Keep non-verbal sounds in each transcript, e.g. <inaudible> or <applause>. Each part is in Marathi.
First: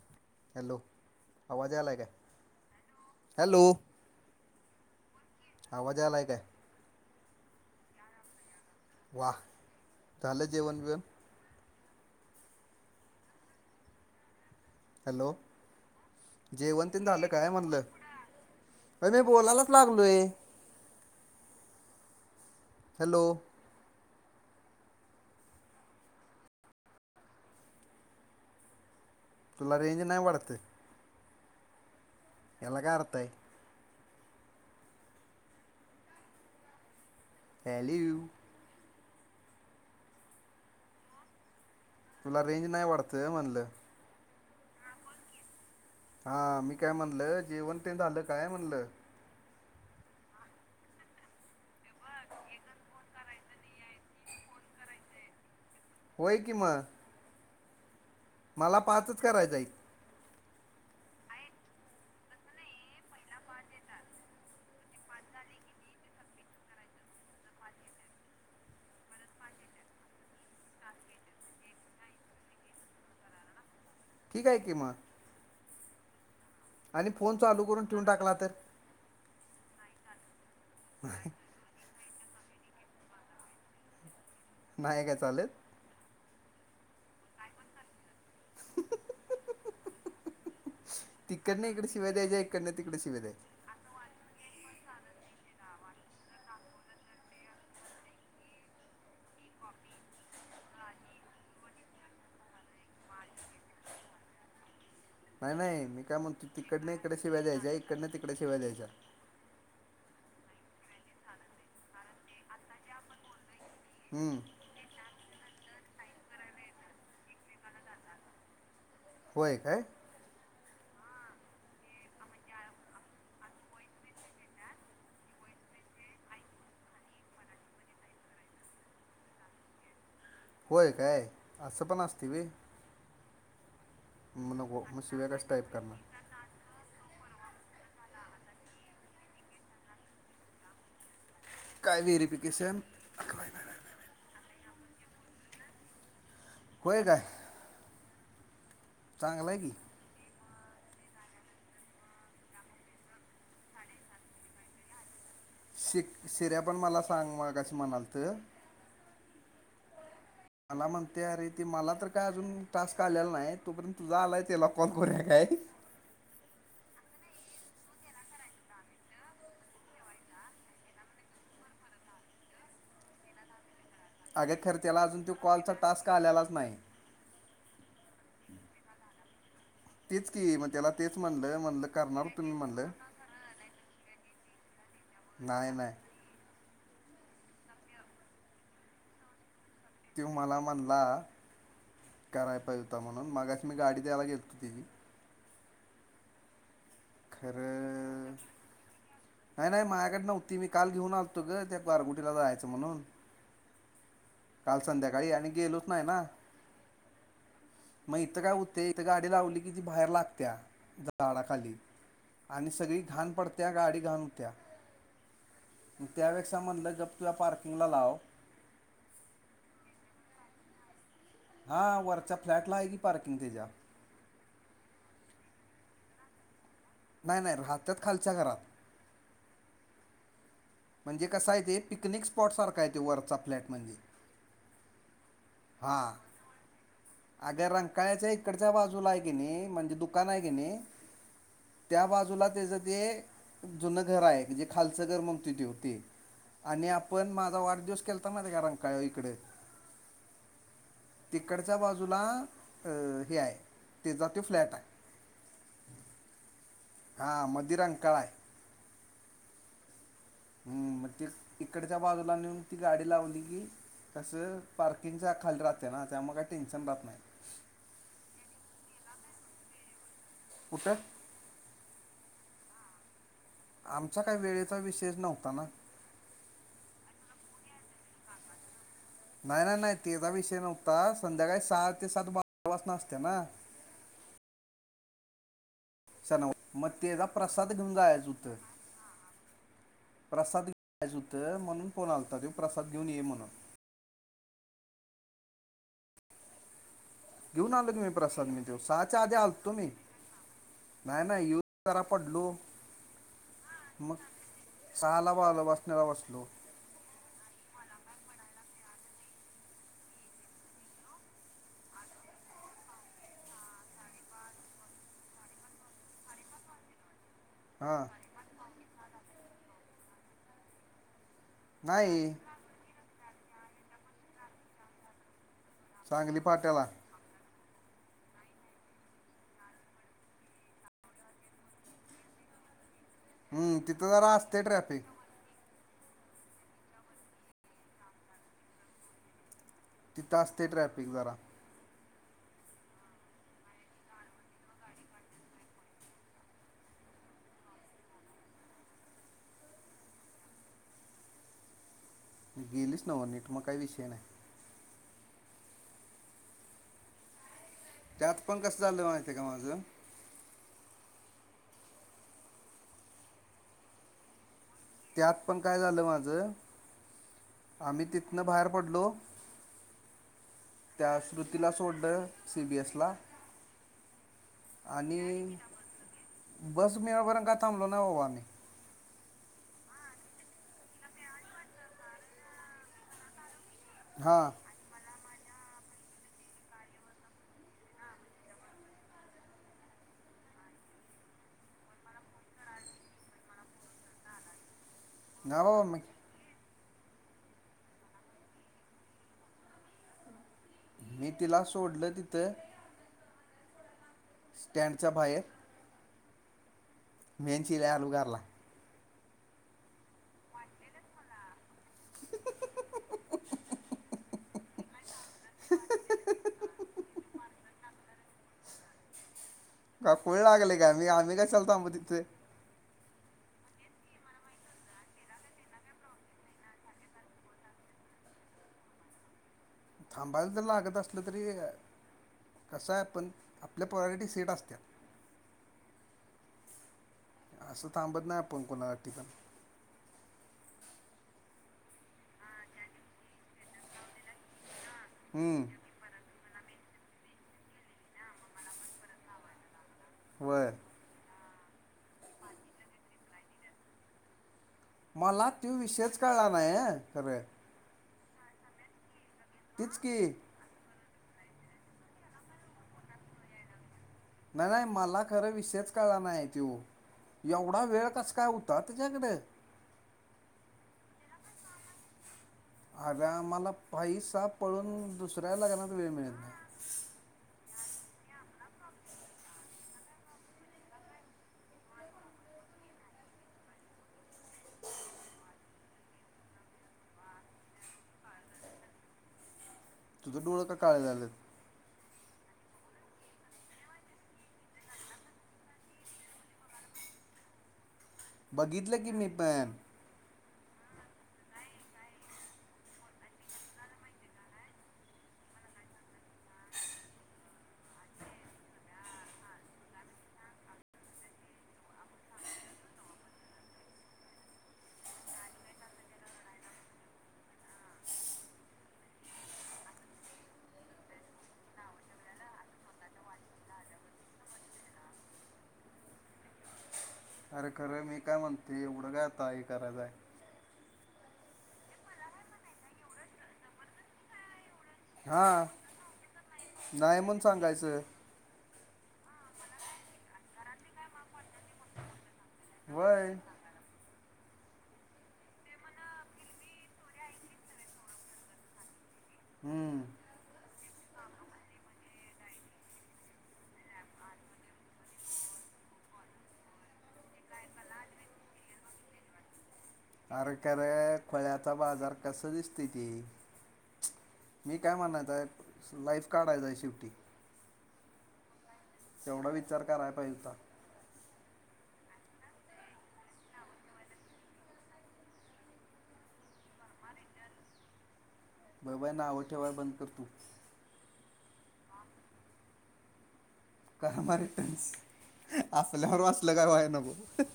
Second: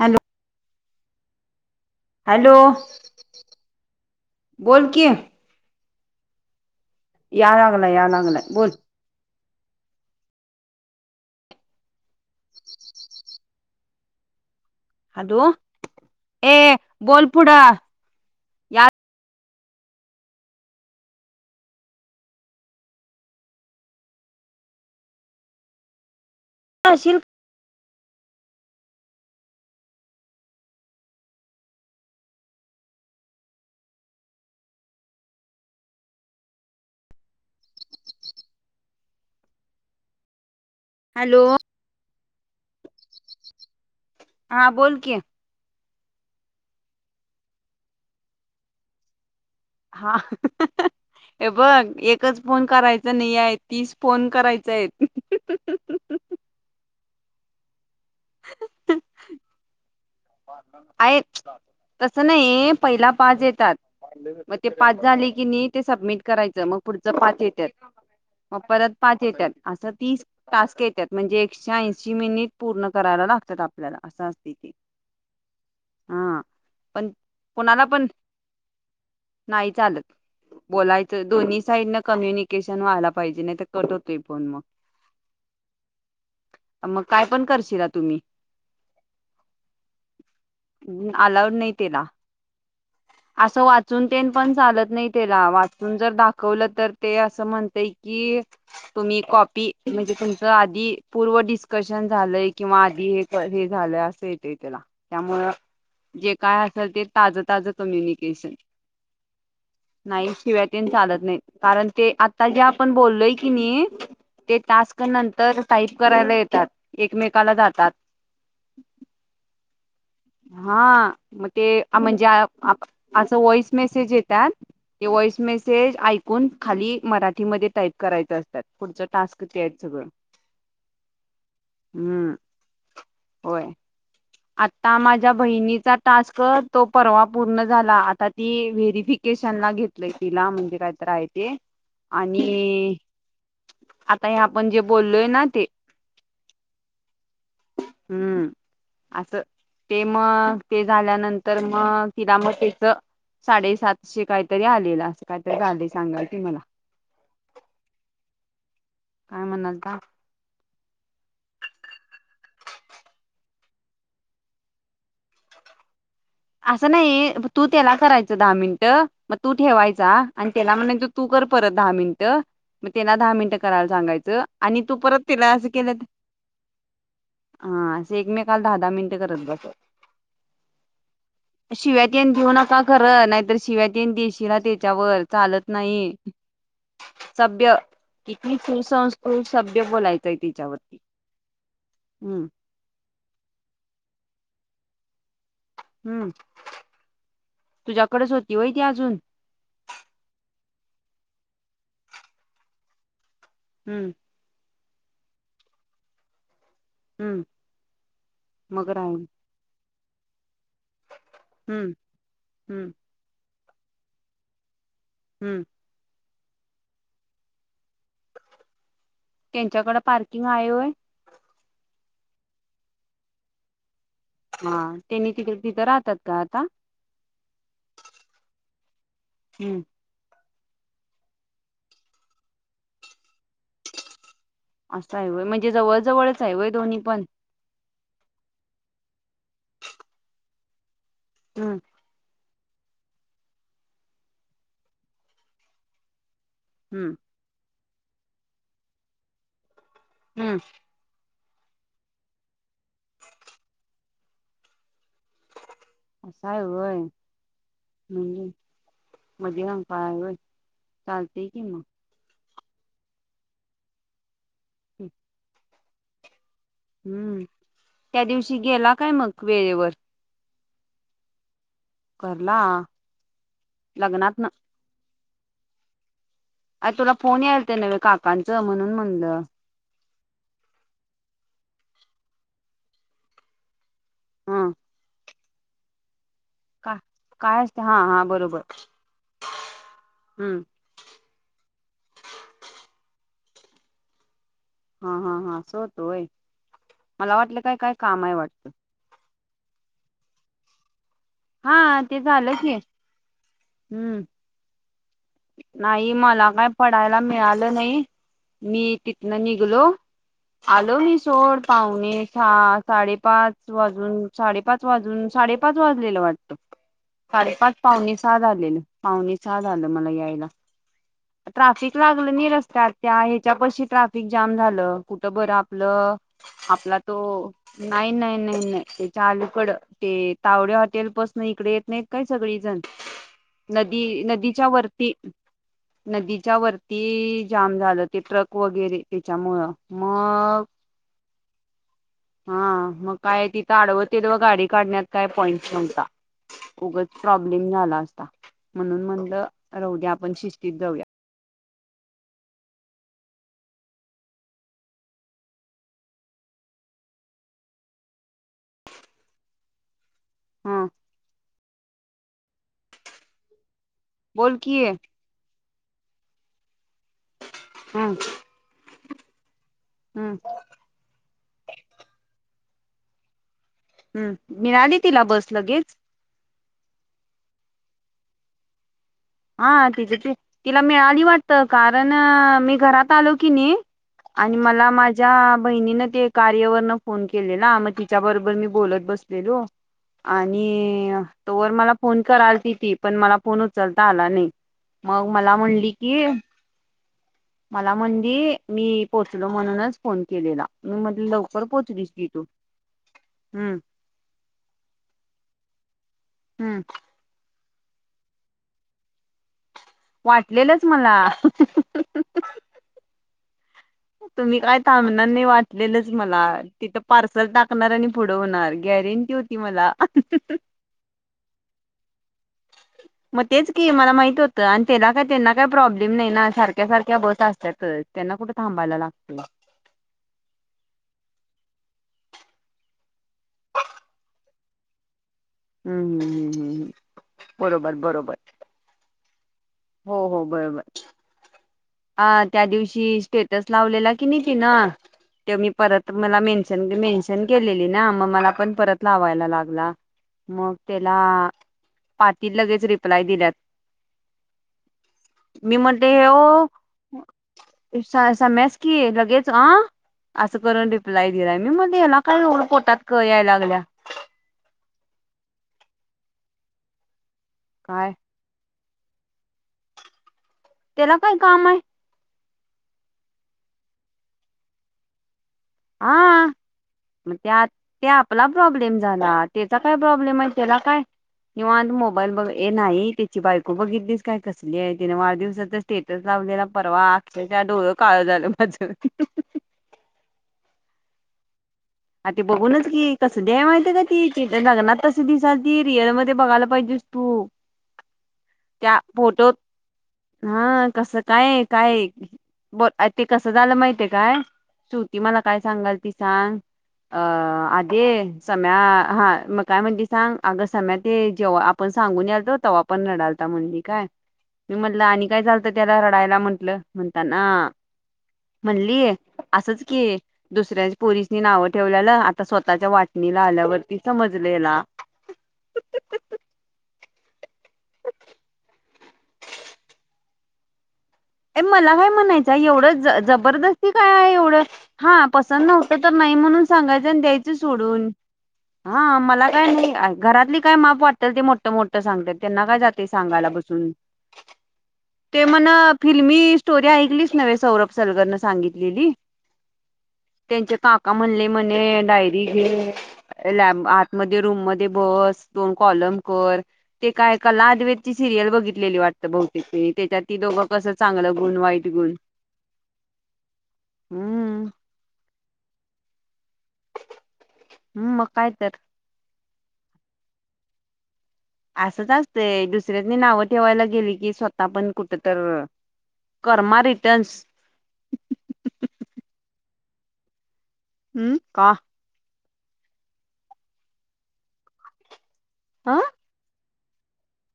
हॅलो! हॅलो आवाज. यायलाय काय हॅलो हॅलो बोल की आवाजालाय काय? या लागलाय या लागलाय बोल. वा झाल जेवण तुझ. हॅलो ए बोल पुढ. अ मी बोलायलाच लागलोय? हॅलो. शील. तुला रेंज नाही वाढत? हेला काय अर्थ आहे. पलीव्यू हॅलो. तुला रेंज नाही वाढतंय म्हणलं. हा बोल कि हा मी काय म्हणल जेवण ते झालं काय म्हणल. हा. हे बघ एकच फोन करायचा नाही आहे तीस फोन करायचा आहेत. होय कम. मला पाचच करायचं एक. तस ना हे पहिला पाज येतात. मग ते पाच झाले की नाही ते सबमिट करायचं मग पुढच पाच येतात. परत पाच येतात असं तीस टास्क येतात म्हणजे एकशे ऐशी मिनिट पूर्ण करायला गतात आपल्याला असं ठीक असते आहे की मग हा. आणि फोन चालू करून कोणाला ठेवून पण टाकला तर नाही चालत बोलायचं दोन्ही साईड न कम्युनिकेशन व्हाला पाहिजे नाही तर क नाही काय चालेत. मग काय पण करशरा तुम्ही अलाउड तिकडनं नाही इकडे त्याला शिव्या द्यायच्या इकडनं तिकडे शिव्या द्यायच्या असं वाचून ते पण चालत. त्याला वाचून जर दाखवलं तर ते असं म्हणत की तुम्ही कॉपी म्हणजे तुमचं आधी पूर्व डिस्कशन झालंय किंवा आधी हे हे झालंय असं येतेय त्याला त्यामुळं नाही नाही मी काय म्हण जे तिकडने असेल ते इकडे शिवाय ताजं ताजं द्यायच्या इकडन तिकडे कम्युनिकेशन शिवा्या द्यायच्या. नाही शिवाय त चालत नाही कारण ते आता जे आपण बोललोय. हम्म ते टास्क नंतर टाईप. करायला येतात एकमेकाला जातात. होय काय? हा मग ते म्हणजे असं वॉइस मेसेज येतात. ते वॉइस मेसेज ऐकून खाली मराठीमध्ये टाईप करायच असतात पुढचं टास्क ते आहेत सगळं. होय काय असं पण असते हम्म बी होय आता शिव्या माझ्या कशा टाईप बहिणीचा करणार टास्क तो परवा. पूर्ण झाला आता ती व्हेरिफिकेशन ला घेतलय तिला म्हणजे काय तरय. काय व्हेरिफिकेशन आणि आता या. म्हणजे बोललोय ना ते बय काय? हम्म असं चांगलं आहे की ते मग. ते झाल्यानंतर मग तिला मग त्याच साडेसातशे काहीतरी आलेलं असेल. शि शिऱ्या पण मला सांग म कशी म्हणाल तर काय म्ह नजदा. मला म्हणते अरे ते मला तर काय अजून टास्क आलेला नाही, तोपर्यंत तुझा आलाय त्याला कॉल करूया काय? <inaudible> असं नाही, तू त्याला करायचं दहा मिनिटं, मग तू ठेवायचा आणि त्याला म्हणायचं तू कर परत दहा मिनटं, मग त्यानं दहा मिनटं कराय सांगायचं अगं खरं आणि तू त्याला अजून परत तो तिला असं कॉलचा केलं टास्क आलेलाच नाही हा, असं एकमेकाला दहा दहा मिनिटं करत बसा तीच की, मग त्याला तेच म्हणलं म्हणलं शिव्या करणार तेन देऊ तुम्ही नका म्हणलं खरं, नाहीतर शिव्या तेन देशीला त्याच्यावर चालत नाही. <unintelligible> सभ्य किती सुसंस्कृ त्यो मला म्हणला, हम्म कराय पाहिजे होता म्हणून, मगाशी मी गाडी द्यायला गेलतो ते. हम्म. तुझ्याकडेच खरं, होती वय ती अजून नाही नाही माझ्याकडं नव्हती मी काल घेऊन आलतो गं त्या गारगुटीला जायाचं म्हणून. हम्म. काल संध्याकाळी आणि गेलोच नाही ना. हम्म. मग इथं काय होतंय, मग इथं राहील गाडी लावली की ती बाहेर लागत्या. झाडाखाली हम्म आणि हम्म सगळी घाण पडत्या गाडी घाण होत्या. हम्म. मग त्यापेक्षा म्हणलं गप तुझ्या पार्किंगला लाव. त्यांच्याकडं पार्किंग हाय होय? हा, वरच्या फ्लॅटला हाय की पार्किंग त्याच्या. हा, त्यांनी तिक तिथं राहतात का आता? नाही नाही, राहतात खालच्या घरात. हम्म. म्हणजे कसंय ते, पिकनिक स्पॉट सारखा हाय ते वरचा फ्लॅट म्हणजे. असं आहे होय? म्हणजे जवळ हां जवळच आहे होय दोन्ही पण? अगं रंकाळ्याच्या इकडच्या बाजूला आहे की नाही, म्हणजे दुकान आहे की नाही? हम्म त्याबाजूला त्याचं ते जुनं घर हाय, जे खालचं घर म्हणतो त्यो ते. आणि हम्म आपण माझा वाढदिवस केलता माहितीये का रंकाळ्याव इकडं? हम्म! तिकडच्या बाजूला, हे आहे. त्याचा तो फ्लॅट आहे. अस हाय होय? हां मध्ये रंकाळा आहे म्हणजे मध्ये गं. हम्, मग ते इकडच्या बाजूला नेऊन ती गाडी लावली की, तसं पार्किंगच्या खाली राहतें ना. त्यामुळे टेन्शन राहत नाही हम्म, त्या दिवशी गेला काय मग वेळेवर? कुठं? घरला. आमचा, काही लग्नात न वेळेचा विषयच नव्हता ना? अरे, तुला फोन यायलते नव्हे, काकांचं? म्हणून. म्हणलं नाही. नाही. नाही. तेचा विषय नव्हता, संध्याकाळी सहा ते सात. बारा वाजता असतोय ना. हा. तसं नव्हे, मग तेचा काय प्रसाद असते घेऊन हा हा जायचं होतं. बरोबर हम्म प्रसाद घ्यायचा होतं, म्हणून फोन आलता, तो प्रसाद घेऊन ये म्हणून. हा. हा. हा. असं होतं होय. मला वाटलं घेऊन काय आलो काय की मी काम आहे प्रसाद. मी, वाटतं सहाच्या आधी आलतो मी. नाही-नाही, येऊन हा जरा ते पडलो. झालं की मग हम्म, सहाला बाला बसण्याला नाही बसलो मला काय पडायला मिळाले आलं नाही, मी तिथनं निघलो. आलो मी सोड, पाहुणे सहा-साडेपाच वाजून, साडेपाच वाजून साडेपाच वाजले. लेलं वाटतं, हां साडेपाच-पावणेसहा झालेले, पावणेसहा झालेल मला यायला. ट्राफिक लागलं नाही रस्त्यात. त्या ह्याच्या पाशी ट्राफिक जाम झालं, कुठं बरं? आपलं, सांगली फाट्याला आपला तो नाही. नाही. नाही. नाही. त्याच्या अलीकडं, ते तावडे हॉटेल पासून, इकडे येत नाहीत काय सगळीजण? हम्म, नदी, तिथं जरा असते नदीच्या ट्रॅफिक वरती. नदीच्या वरती, जाम झालं ते ट्रक वगैरे, त्याच्यामुळं. तिथं मग असतय ट्रॅफिक जरा. हा मग काय तिथं आडव-तीडव गाडी काढण्यात काय पॉइंट्स नव्हता. उगच प्रॉब्लेम झाला असता, म्हणून म्हणलं राहुद्या आपण शिस्तीत जाऊया. गेलीस नव्ह नीट मग, काही विषय नाही. त्यात पण कसं झालं माहिती आहे का माझं? हा. बोल. की त्यात पण काय झालं माझं? आम्ही हम्म तिथनं बाहेर पडलो. हम्म. त्या स्मृतीला सोडलं सी. बी. एस. ला. हं. आणि बस मिळेपर्यंत काय थांबलो नाही बाबा आम्ही. हा तिथ तिला मिळाली वाटतं. कारण मी घरात आलो की नी. हां आणि मला माझे माझ्या बहिणीन ते कार्यवरन फोन केलेला. ना मग तिच्या बरोबर मी बोलत बसलेले. आणि तोवर मला फोन करालती ती. पण मला फोन उचलता उचलता आला नाही. मग मला ना बाबा म्हणली मी की, मला म्हणली मी पोहोचले म्हणूनच फोन केलेला. मी म्हणल तिला लवकर पोहचलीस सोडलं कि तू. तिथं हं. स्टँडच्या बाहेर. हं. मी आणि चिल्या आलो घरला. वाटलेलच मला. <inaudible> तुम्ही काय थांबणार नाही. वाटलेलंच मला. तिथं पार्सल टाकणार आणि पुढ होणार गॅरेंटी होती. मला का खुळ लागलेय काय आम्ही-आम्ही कशाला थांबु तिथे. मग तेच की मला माहित होतं. आणि त्यांना काय त्यांना काय प्रॉब्लेम नाही ना. सारख्या-सारख्या बस असत्यातच. कुठे थांबायला लागतय. थांबायला जर लागत असलं तरी. कसं आहे पण आपल्या प्रायोरिटीज सेट असत्यात. हं. हं. हं. हं. हं. असं थांबत नाही आपण कोणा साठी पण. हो. हो. बरोबर. आ त्या दिवशी स्टेटस लावलेला की नी तिन. ते मी परत मला मेंन मेन्शन केलेली ना. मग मला पण परत लावायला लागला. वय मग त्याला पाटिल लगेच रिप्लाय दिल्यात. मला तो मी विषयच कळला नाही. खरंय. स सम्यास की लगेच अ की असं करून रिप रिप्लाय दिलाय. मी म्हणलं ह्याला काय एवढं पोटात कळ याय लागलाय. नाही-नाही मला खरं विषयच कळला नाही तो. एवढा वेळ कस काय उ? जा तिझ्याकड त्याला काय काम आय. अगं आमाला पैसा पळून दुस् हा मग त्या त्या आपला प्रॉब्लेम झाला त्याचा काय प्रॉब्लेम आहे. त्याला काय निवांत मोबाईल बघ.. ये नाही त्याची बायको बघितलीस काय कसली आहे? तिने वाढदिवसाचा स्टेटस ला दिला परवा अक्षरशः डोळं काळ झालं माझ तुझं डोळं का काळं झालं? आ बघूनच की कसली आहे माहिती का ती? ती लग्नात तस दिसालती रिअल मध्ये बघायला पाहिजेस तू त्या बघितलं की मी फोटोत पण हा कसं काय काय बोल ते कसं झालं माहिती आहे काय श्रुती मला काय सांगालती सांग अ आधे सम्या हा मग काय म्हणली सांग आग सम्या ते जेवा आप पण सांगून यालतो तवा पण रढालता म्हणली काय मी म्हणलं आणि काय झालतं त्याला रडायला म्हटलं म्हणताना म्हणली असंच की दुसऱ्याच्या पोरसनी नाव ठेवल्याल आता स्वतःच्या वाटणीला आल्यावरती समजलं हेला <inaudible> अरे खरं मी काय म्हणतुय एवढं काय आता ही करायचाय ये मला काय म्हणायचं एवढं ज जबरदस्ती काय आहे एवढं हा पसंद नव्हत तर नाही म्हणून सांगायचं नाही आणि म्हणून द्यायचं सांगायचं सोडून हा मला काय नाही घरातली काय माप वाटल ते मोठं मोठं सांगत्यात त्यांना काय जातय वय सांगायला बसून ते म्हण फिल्मी स्टोरी ऐकलीच नव्हे. सौरभ सलगरन सांगितलेली. हम्म त्यांचे काप का म्हणले म्हणे डायरी घे. लॅब आतमध्ये रूम मध्ये बस. दोन कॉल कर ते काय कला आदवेदची सिरियल बघितलेली वाटत. बहुतेक त्यांनी त्याच्यात ती दोघं कस खोळ्याचा बाजार कस दिसतय ते. हम्म मी काय म्हणत आहे. लाईफ काडायच आहे शेवटी. हम्म मग काय तर. तेवढा विचार कराया पाहिजे होता. असंच असतय दुसऱ्यासनी नाव ठेवायला गेली कि स्वतः पण कुठ तर कर्मा रिटर्न्स बर बाई नाव ठेवाया बंद कर तू हम्म का काय माहितेस ह आपल्यावर असलं काही व्हायला नको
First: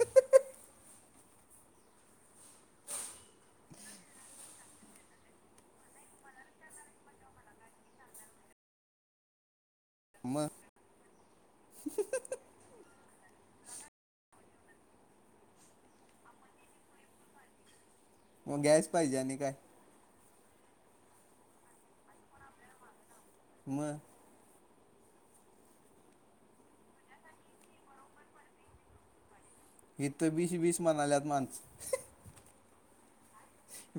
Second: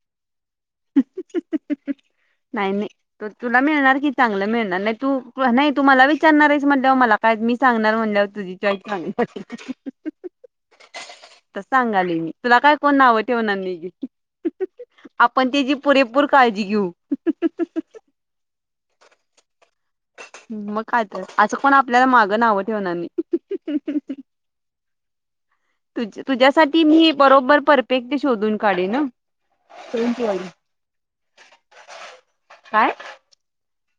नाही-नाही. तुला मिळणार की चांगलं मिळणार. नाही तू नाही तु मला विचारणार आहेस. म्हणल्यावर मला काय आज मी सांगणार म्हणल्यावर तुझी चॉईस चांगली पटली. मग तर सांगालोय मी तुला काय कोण नाव ठेवणार नाही. आपण त्याची पुरेपूर काळजी घेऊ मग गॅस पाहिजे आणि काय ह. मग काय तर. असं काय कोण आपल्याला मागं नावं ठेवणार नाही. मग तु तुझ्यासाठी मी बरोबर परफेक्टली शोधून काढेन अ इथ वीस-वीस म्हणाल्यात माणस काय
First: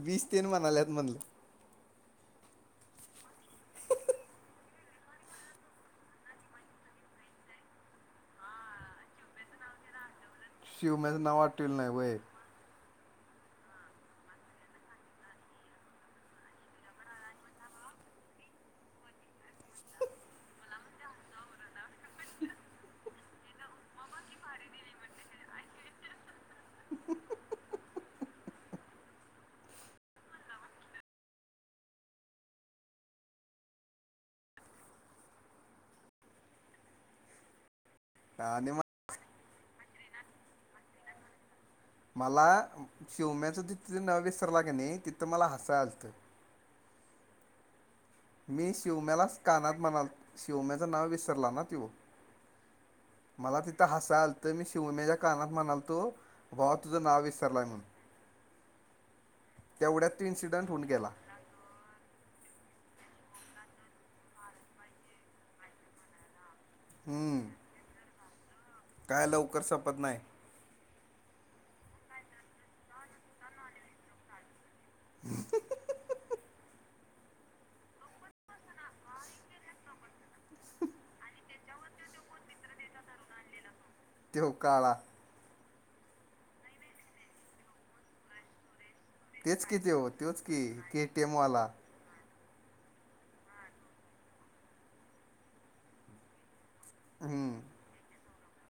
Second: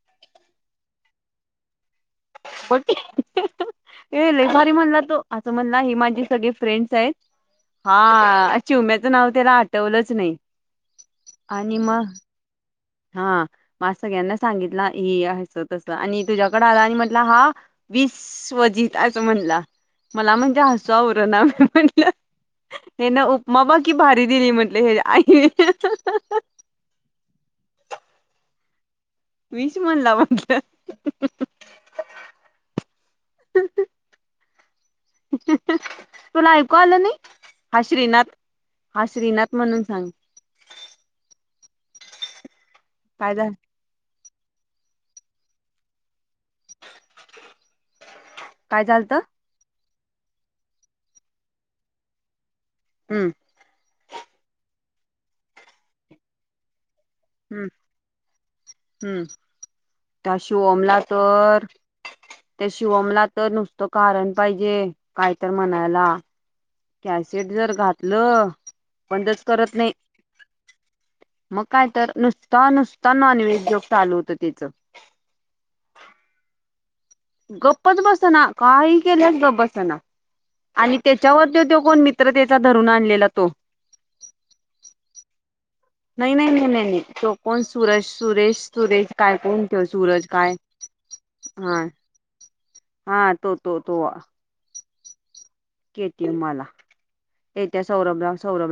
वीस तेन म्हणाल्यात म्हणलं पट ये लय भारी म्हणला तो, असं म्हणला हे माझे सगळे फ्रेंड्स आहेत. हा, चुम्याचं नाव त्याला आठवलंच नाही. शिवम्याचं नाव आठविल आणि नाय मग व्हय हा म आज सगळ्यांना सांगितलं ही अस तस आणि तुझ्याकड आला आणि म्हटला हा वीस स्वजित असं म्हणला मला म्हणजे हसू आवर ना मी म्हटलं हे ना उपमा बघ की भारी दिली म्हंटले हेज्या आई <unintelligible> विष म्हणला म्हटलं <unintelligible> तुला ऐकू आलं नई हाश श्रीनाथ आणि मग हा श्रीनाथ म्हणून सांग. मला काय झा शिवम्याचं ति त तिथ नाव विसरला की नाही तिथं मला हसाया आलतं. मी काय झालत शिवम्यालाच कानात म्हणाल शिवम्याचं नाव विसरला ना त्यो हम्म मला तिथं हसाय आलत. मी शिवन्याच्या कानात म्हणाल तो ह्यो तुझं नाव विसरलाय म्हणुन हम् त्या इन्सिडंट होऊन शिवमला गेला तर त्या शिवमला तर नुसतं कारण पाहिजे काय तर म्हणायला हम्म कॅसेट जर घातलं. काय बंदच लवकर करत नाही सपत नाय. मग काय तर नुसता नुसता नॉन व्हेज जोक चालू होत त्येच <unintelligible> गप्पच बसना काही केल्यास गप् बसना. आणि त्याच्यावर त त्यो कोण मित्र तेचा धरून आणलेला तो त्यो काळा नाही नाही नाय नाय नाय तो कोण सुरज सुरेश सुरेश काय तेच कोणत की तो त्यो सूरज त्योच काय की केटीएमवाला हा हा तो तो तो केती मला हम्म येत्या सौरभला सौरभ